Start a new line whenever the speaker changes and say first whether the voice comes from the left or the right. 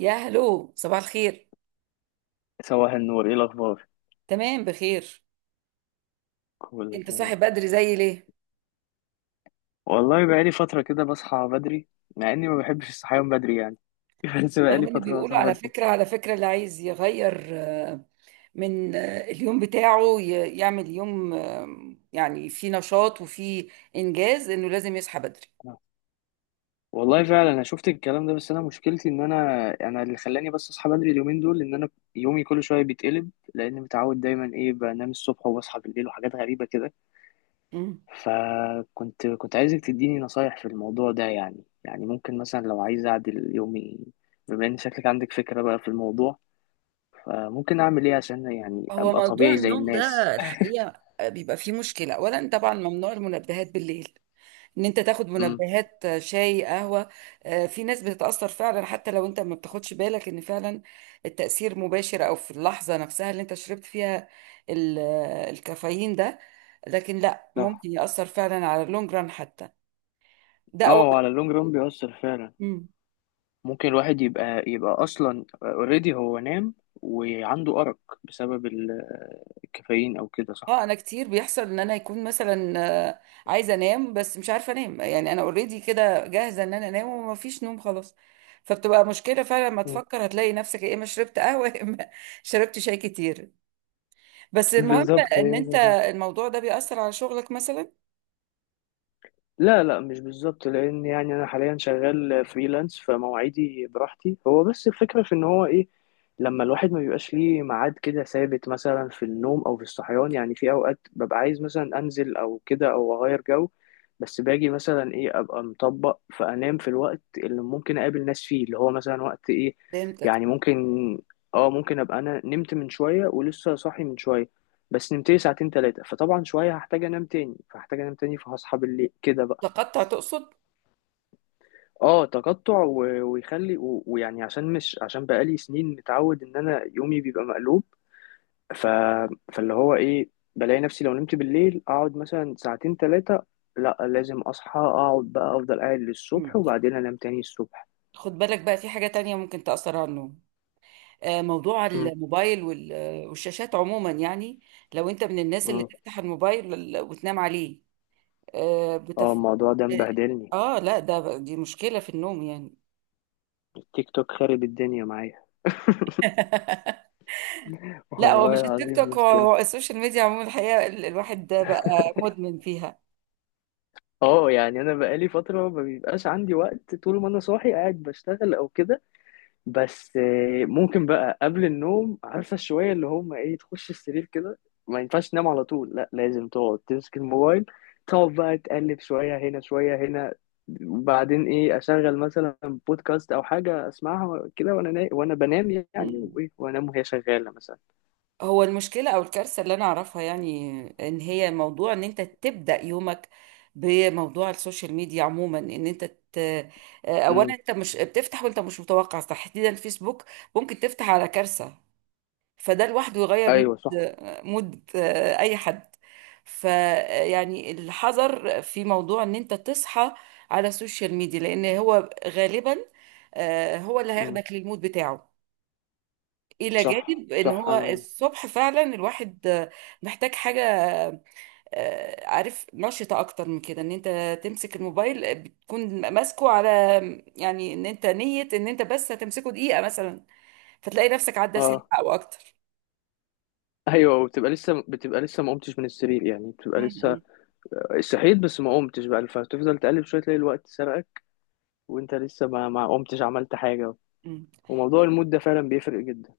right: يا هلو، صباح الخير.
left: صباح النور، ايه الاخبار؟
right: تمام بخير.
left: كله
right: انت صاحي
left: تمام.
right: بدري زي ليه؟
left: والله بقالي فتره كده بصحى بدري، مع اني ما بحبش الصحيان بدري يعني. بس
right: رغم
left: بقالي
right: ان
left: فتره
right: بيقولوا
left: بصحى
right: على
left: بدري.
right: فكرة على فكرة اللي عايز يغير من اليوم بتاعه يعمل يوم يعني فيه نشاط وفيه انجاز انه لازم يصحى بدري.
left: والله فعلا انا شفت الكلام ده، بس انا مشكلتي ان انا اللي خلاني، بس اصحى بدري اليومين دول ان انا يومي كل شويه بيتقلب، لان متعود دايما ايه بنام الصبح وبصحى بالليل وحاجات غريبه كده.
right: مم.
left: فكنت كنت عايزك تديني نصايح في الموضوع ده. يعني ممكن مثلا لو عايز اعدل يومي، بما ان شكلك عندك فكره بقى في الموضوع، فممكن اعمل ايه عشان يعني
right: هو
left: ابقى
right: موضوع
left: طبيعي زي
right: النوم
left: الناس؟
right: ده الحقيقة بيبقى فيه مشكلة. اولا طبعا ممنوع المنبهات بالليل، ان انت تاخد
left: امم.
right: منبهات شاي، قهوة. في ناس بتتأثر فعلا حتى لو انت ما بتاخدش بالك ان فعلا التأثير مباشر او في اللحظة نفسها اللي انت شربت فيها الكافيين ده، لكن لا،
left: صح.
right: ممكن يأثر فعلا على اللونج ران حتى. ده اول.
left: اه، وعلى اللونج رون بيأثر فعلا.
right: مم.
left: ممكن الواحد يبقى اصلا اوريدي هو نام وعنده أرق بسبب الكافيين او كده،
right: اه
left: صح؟
right: انا كتير بيحصل ان انا يكون مثلا آه، عايزة انام بس مش عارفة انام، يعني انا اوريدي كده جاهزة ان انا انام وما فيش نوم خلاص. فبتبقى مشكلة فعلا، ما
left: مم.
right: تفكر هتلاقي نفسك يا اما شربت قهوة يا اما شربت شاي كتير. بس المهم
left: بالظبط هي.
right: ان انت الموضوع ده بيأثر على شغلك مثلا.
left: لا، لا، مش بالظبط. لان يعني انا حاليا شغال فريلانس فمواعيدي براحتي، هو بس الفكره في ان هو ايه، لما الواحد ما بيبقاش ليه ميعاد كده ثابت، مثلا في النوم او في الصحيان، يعني في اوقات ببقى عايز مثلا انزل او كده او اغير جو، بس باجي مثلا ايه ابقى مطبق فانام في الوقت اللي ممكن اقابل ناس فيه، اللي هو مثلا وقت ايه.
right: فهمتك.
left: يعني ممكن. اه، ممكن ابقى انا نمت من شويه ولسه صاحي من شويه، بس نمت لي ساعتين ثلاثه، فطبعا شويه هحتاج انام تاني فهصحى بالليل كده بقى.
right: تقطع تقصد.
left: اه، تقطع ويخلي ويعني عشان مش عشان بقالي سنين متعود ان انا يومي بيبقى مقلوب. ف... فاللي هو ايه، بلاقي نفسي لو نمت بالليل اقعد مثلا ساعتين ثلاثة. لا، لازم اصحى اقعد بقى افضل قاعد للصبح،
right: مم.
left: وبعدين انام تاني الصبح.
right: خد بالك بقى، في حاجة تانية ممكن تأثر على النوم، موضوع
left: م-
right: الموبايل والشاشات عموما، يعني لو انت من الناس اللي
left: م.
right: تفتح الموبايل وتنام عليه. آه،
left: اه،
right: بتف...
left: الموضوع ده
right: اه.
left: مبهدلني.
right: لا ده، دي مشكلة في النوم يعني.
left: التيك توك خارب الدنيا معايا.
right: لا، هو
left: والله
right: مش التيك
left: العظيم
right: توك، هو
left: مشكلة.
right: هو السوشيال ميديا عموما الحقيقة. الواحد ده بقى مدمن فيها.
left: اه، يعني انا بقالي فترة ما بيبقاش عندي وقت طول ما انا صاحي قاعد بشتغل او كده، بس ممكن بقى قبل النوم عارفة شوية اللي هم ايه، تخش السرير كده، ما ينفعش تنام على طول، لا لازم تقعد تمسك الموبايل، تقعد بقى تقلب شوية هنا شوية هنا، وبعدين ايه اشغل مثلا بودكاست او حاجة اسمعها كده وانا وانا بنام يعني، وايه وانام وهي شغالة مثلا.
right: هو المشكلة أو الكارثة اللي أنا أعرفها، يعني إن هي موضوع إن أنت تبدأ يومك بموضوع السوشيال ميديا عموما، إن أنت ت... آه، أولا
left: امم.
right: أنت مش بتفتح وأنت مش متوقع، تحديدا فيسبوك، ممكن تفتح على كارثة. فده لوحده يغير مود،
left: ايوه، صح.
right: مود أي حد. فيعني الحذر في موضوع إن أنت تصحى على السوشيال ميديا، لأن هو غالبا هو اللي
left: امم.
right: هياخدك للمود بتاعه. الى
left: صح،
right: جانب ان
left: صح،
right: هو
left: انا.
right: الصبح فعلا الواحد محتاج حاجه عارف، نشطه اكتر من كده. ان انت تمسك الموبايل بتكون ماسكه على، يعني ان انت نيه ان انت بس هتمسكه دقيقه مثلا، فتلاقي نفسك عدى ساعه
left: اه،
right: او اكتر.
left: ايوه، وبتبقى لسه بتبقى لسه ما قمتش من السرير يعني، بتبقى
right: م-
left: لسه
right: م-
left: صحيت بس ما قمتش بقى، فتفضل تقلب شويه تلاقي الوقت سرقك وانت لسه ما قمتش عملت حاجة.
right: م.
left: وموضوع المود ده فعلا بيفرق جدا.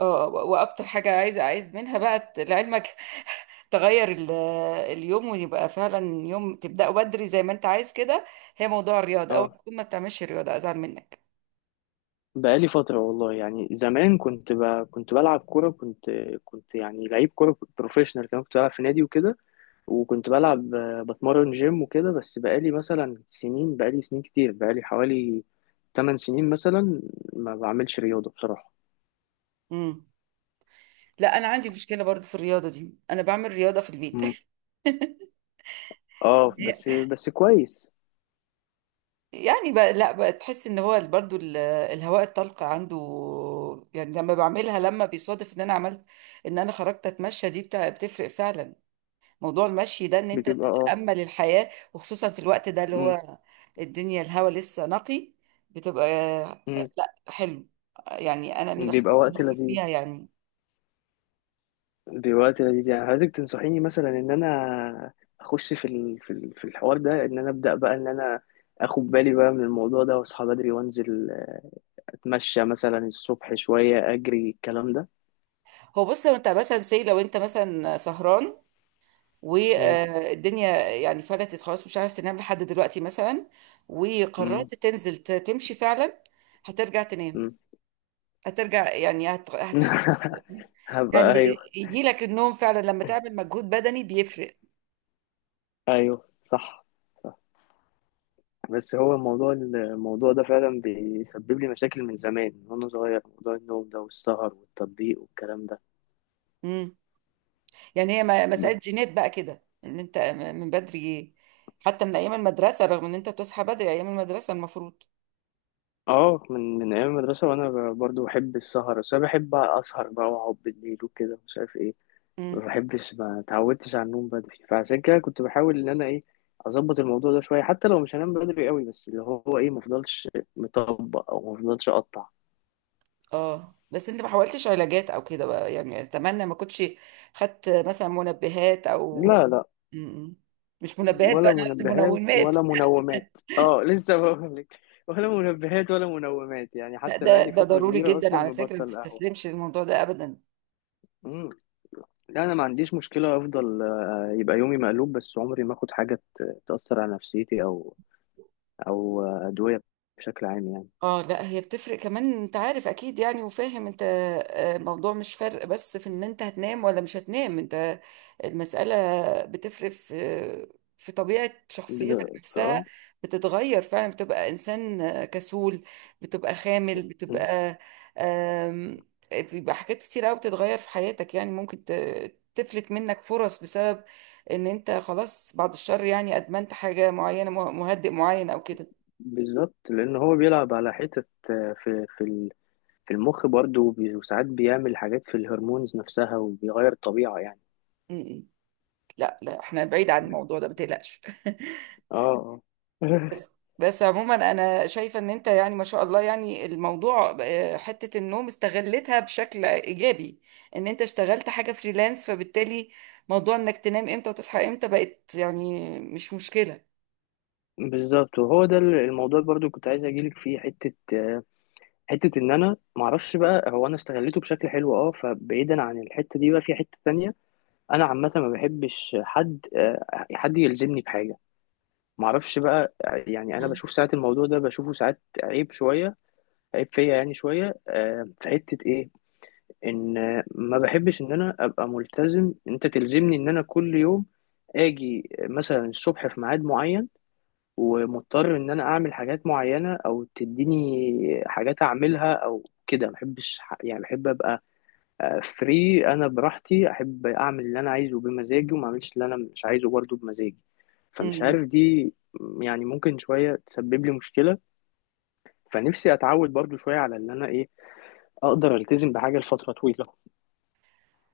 right: اه، واكتر حاجه عايز منها بقى، لعلمك، تغير اليوم، ويبقى فعلا يوم تبداه بدري زي ما انت عايز كده. هي موضوع الرياضه، او
left: اه،
right: تكون ما بتعملش رياضه ازعل منك.
left: بقالي فترة والله. يعني زمان كنت بلعب كورة، كنت يعني لعيب كورة، كنت بروفيشنال كمان، كنت بلعب في نادي وكده، وكنت بلعب بتمرن جيم وكده. بس بقالي مثلا سنين، بقالي سنين كتير، بقالي حوالي 8 سنين مثلا ما بعملش رياضة بصراحة.
right: لا انا عندي مشكله برضو في الرياضه دي، انا بعمل رياضه في البيت.
left: مم. اه، بس بس كويس.
right: يعني بقى لا بقى، تحس ان هو برضو الهواء الطلق عنده، يعني لما بعملها، لما بيصادف ان انا عملت ان انا خرجت اتمشى دي بتاع، بتفرق فعلا. موضوع المشي ده، ان انت
left: بتبقى اه.
right: تتامل الحياه، وخصوصا في الوقت ده اللي
left: مم.
right: هو الدنيا الهواء لسه نقي، بتبقى
left: مم.
right: لا حلو. يعني انا من
left: بيبقى
right: الحاجات اللي
left: وقت
right: بنفرح
left: لذيذ.
right: بيها يعني.
left: دلوقتي لذيذ. يعني عايزك تنصحيني مثلا ان انا اخش في الحوار ده ان انا ابدا بقى ان انا اخد بالي بقى من الموضوع ده واصحى بدري وانزل اتمشى مثلا الصبح شويه، اجري، الكلام ده.
right: هو بص، لو انت مثلا سهران
left: مم.
right: والدنيا يعني فلتت خلاص، مش عارف تنام لحد دلوقتي مثلا،
left: مم.
right: وقررت تنزل تمشي فعلا، هترجع تنام،
left: مم.
right: هترجع يعني هتحقق. يعني
left: هبقى ايوه.
right: يجي لك النوم فعلا لما تعمل مجهود بدني، بيفرق.
left: ايوه، صح. بس هو الموضوع ده فعلا بيسبب لي مشاكل من زمان، من وانا صغير، موضوع النوم ده والسهر والتطبيق والكلام ده.
right: امم. يعني هي مسألة جينات بقى كده، ان انت من بدري، حتى من ايام المدرسة، رغم ان انت بتصحى بدري ايام المدرسة المفروض.
left: اه، من ايام المدرسه وانا برضو بحب السهر، بس انا بحب اسهر بقى واقعد بالليل وكده مش عارف ايه. ما
right: امم.
left: بحبش، ما اتعودتش على النوم بدري، فعشان كده كنت بحاول ان انا ايه اظبط الموضوع ده شويه، حتى لو مش هنام بدري قوي، بس اللي هو ايه ما افضلش مطبق او ما افضلش اقطع.
right: اه بس انت ما حاولتش علاجات او كده بقى، يعني اتمنى ما كنتش خدت مثلا منبهات او.
left: لا، لا،
right: م-م. مش منبهات بقى،
left: ولا
right: انا قصدي
left: منبهات
right: منومات.
left: ولا منومات. اه، لسه بقول لك، ولا منبهات ولا منومات، يعني
right: لا،
left: حتى
right: ده
left: بقالي
right: ده
left: فتره
right: ضروري
left: كبيره
right: جدا
left: اصلا
right: على فكره، ما
left: مبطل
right: تستسلمش للموضوع ده ابدا.
left: قهوه. لا انا ما عنديش مشكله افضل يبقى يومي مقلوب، بس عمري ما اخد حاجه تاثر على نفسيتي او ادويه بشكل عام يعني.
right: اه لا، هي بتفرق كمان، انت عارف اكيد يعني وفاهم انت. الموضوع مش فرق بس في ان انت هتنام ولا مش هتنام، انت المسألة بتفرق في في طبيعة شخصيتك نفسها.
left: اه.
right: بتتغير فعلا، بتبقى انسان كسول، بتبقى خامل،
left: م،
right: بتبقى آم، بيبقى حاجات كتير قوي بتتغير في حياتك، يعني ممكن تفلت منك فرص بسبب ان انت خلاص، بعد الشر، يعني ادمنت حاجة معينة، مهدئ معين او
left: بالظبط لان هو بيلعب على حتت في المخ برضه وبي- وساعات بيعمل حاجات في الهرمونز نفسها وبيغير الطبيعه يعني.
right: كده. لا لا، احنا بعيد عن الموضوع ده ما تقلقش.
left: اه، اه.
right: بس بس عموما انا شايفه ان انت، يعني ما شاء الله، يعني الموضوع حته النوم استغلتها بشكل ايجابي، ان انت اشتغلت حاجه فريلانس، فبالتالي موضوع انك تنام امتى وتصحى امتى بقت يعني مش مشكله.
left: بالظبط. وهو ده الموضوع برضو كنت عايز اجيلك فيه حته ان انا معرفش بقى هو انا استغليته بشكل حلو. اه، فبعيدا عن الحته دي بقى في حته تانية. انا عامه ما بحبش حد يلزمني بحاجه، ما اعرفش بقى، يعني انا
right: مم.
left: بشوف ساعات الموضوع ده، بشوفه ساعات عيب شويه، عيب فيا يعني شويه، في حته ايه، ان ما بحبش ان انا ابقى ملتزم، انت تلزمني ان انا كل يوم اجي مثلا الصبح في ميعاد معين، ومضطر ان انا اعمل حاجات معينه او تديني حاجات اعملها او كده، ما بحبش يعني بحب ابقى فري، انا براحتي، احب اعمل اللي انا عايزه بمزاجي وما اعملش اللي انا مش عايزه برضه بمزاجي، فمش
right: امم.
left: عارف دي. يعني ممكن شويه تسبب لي مشكله، فنفسي اتعود برضه شويه على اللي انا ايه، اقدر التزم بحاجه لفتره طويله.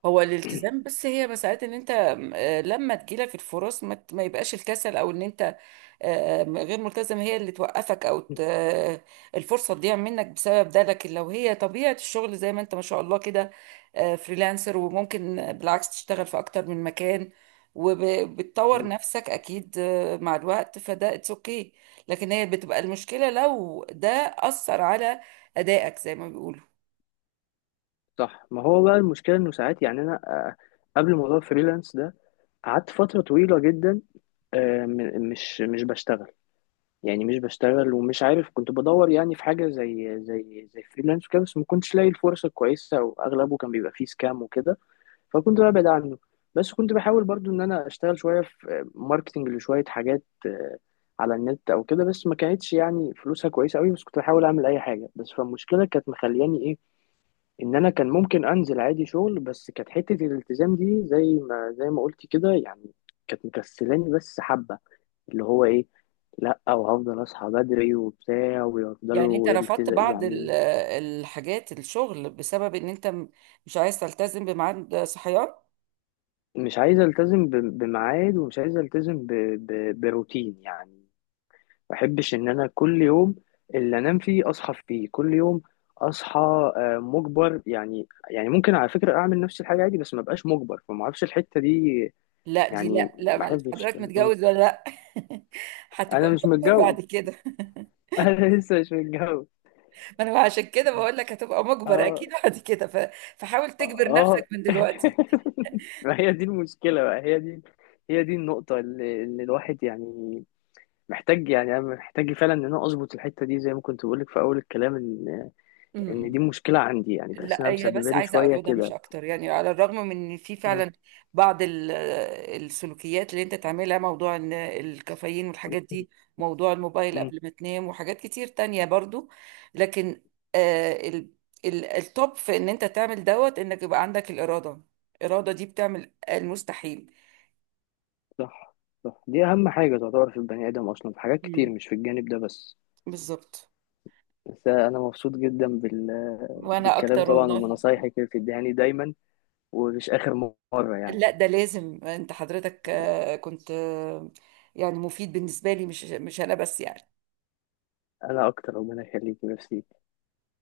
right: هو الالتزام بس هي مسألة ان انت لما تجيلك الفرص ما ما يبقاش الكسل او ان انت غير ملتزم هي اللي توقفك، او الفرصة تضيع منك بسبب ده. لكن لو هي طبيعة الشغل زي ما انت ما شاء الله كده فريلانسر، وممكن بالعكس تشتغل في اكتر من مكان وبتطور
left: مم.
right: نفسك اكيد مع الوقت، فده اتس اوكي. لكن هي بتبقى المشكلة لو ده أثر على أدائك زي ما بيقولوا.
left: صح، ما هو بقى المشكله انه ساعات، يعني انا قبل موضوع الفريلانس ده قعدت فتره طويله جدا، مش بشتغل. يعني مش بشتغل ومش عارف، كنت بدور يعني في حاجه زي فريلانس وكده، بس ما كنتش لاقي الفرصه كويسه، واغلبه كان بيبقى فيه سكام وكده فكنت ببعد عنه. بس كنت بحاول برضو ان انا اشتغل شويه في ماركتنج لشويه حاجات على النت او كده، بس ما كانتش يعني فلوسها كويسه قوي، بس كنت بحاول اعمل اي حاجه. بس فالمشكله كانت مخلياني ايه، ان انا كان ممكن انزل عادي شغل، بس كانت حته الالتزام دي زي ما قلت كده، يعني كانت مكسلاني بس حبه، اللي هو ايه، لا وهفضل اصحى بدري وبتاع
right: يعني انت
left: ويفضلوا
right: رفضت
left: التزام
right: بعض
left: يعني.
right: الحاجات الشغل بسبب ان انت مش عايز تلتزم بميعاد صحيان.
left: مش عايز التزم بميعاد ومش عايز التزم بروتين يعني. ما بحبش ان انا كل يوم اللي انام فيه اصحى فيه كل يوم اصحى مجبر يعني. يعني ممكن على فكرة اعمل نفس الحاجة عادي بس ما بقاش مجبر، فما اعرفش الحتة دي.
right: لا دي،
left: يعني
right: لا لا
left: ما
right: معلش،
left: بحبش.
right: حضرتك
left: م.
right: متجوز ولا لا؟ هتبقى
left: انا مش
right: مجبر
left: متجوز.
right: بعد كده.
left: انا لسه مش متجوز.
right: ما انا عشان كده بقول لك هتبقى مجبر
left: اه،
right: اكيد بعد كده، فحاول تجبر نفسك
left: اه.
right: من دلوقتي.
left: ما هي دي المشكلة بقى. هي دي النقطة اللي الواحد يعني محتاج، يعني أنا محتاج فعلا إن أنا أظبط الحتة دي، زي ما كنت بقولك في أول الكلام، إن دي
right: امم.
left: مشكلة عندي يعني، بحس
right: لا
left: إنها
right: هي
left: مسببة
right: بس
left: لي
right: عايزه
left: شوية
right: اراده مش
left: كده.
right: اكتر، يعني على الرغم من ان في فعلا بعض السلوكيات اللي انت تعملها، موضوع ان الكافيين والحاجات دي، موضوع الموبايل
left: مم.
right: قبل ما تنام، وحاجات كتير تانية برضو. لكن آه، التوب في ان انت تعمل دوت، انك يبقى عندك الاراده. الاراده دي بتعمل المستحيل.
left: صح، صح، دي أهم حاجة تعتبر في البني آدم أصلا، في حاجات كتير
right: مم.
left: مش في الجانب ده بس.
right: بالظبط.
left: بس أنا مبسوط جدا
right: وانا
left: بالكلام
right: اكتر
left: طبعا،
right: والله.
left: وبنصايحك اللي بتديهاني دايما، ومش آخر مرة يعني.
right: لا ده لازم، انت حضرتك آه، كنت آه، يعني مفيد بالنسبه لي، مش انا بس يعني.
left: أنا أكتر، ربنا يخليك، ميرسي.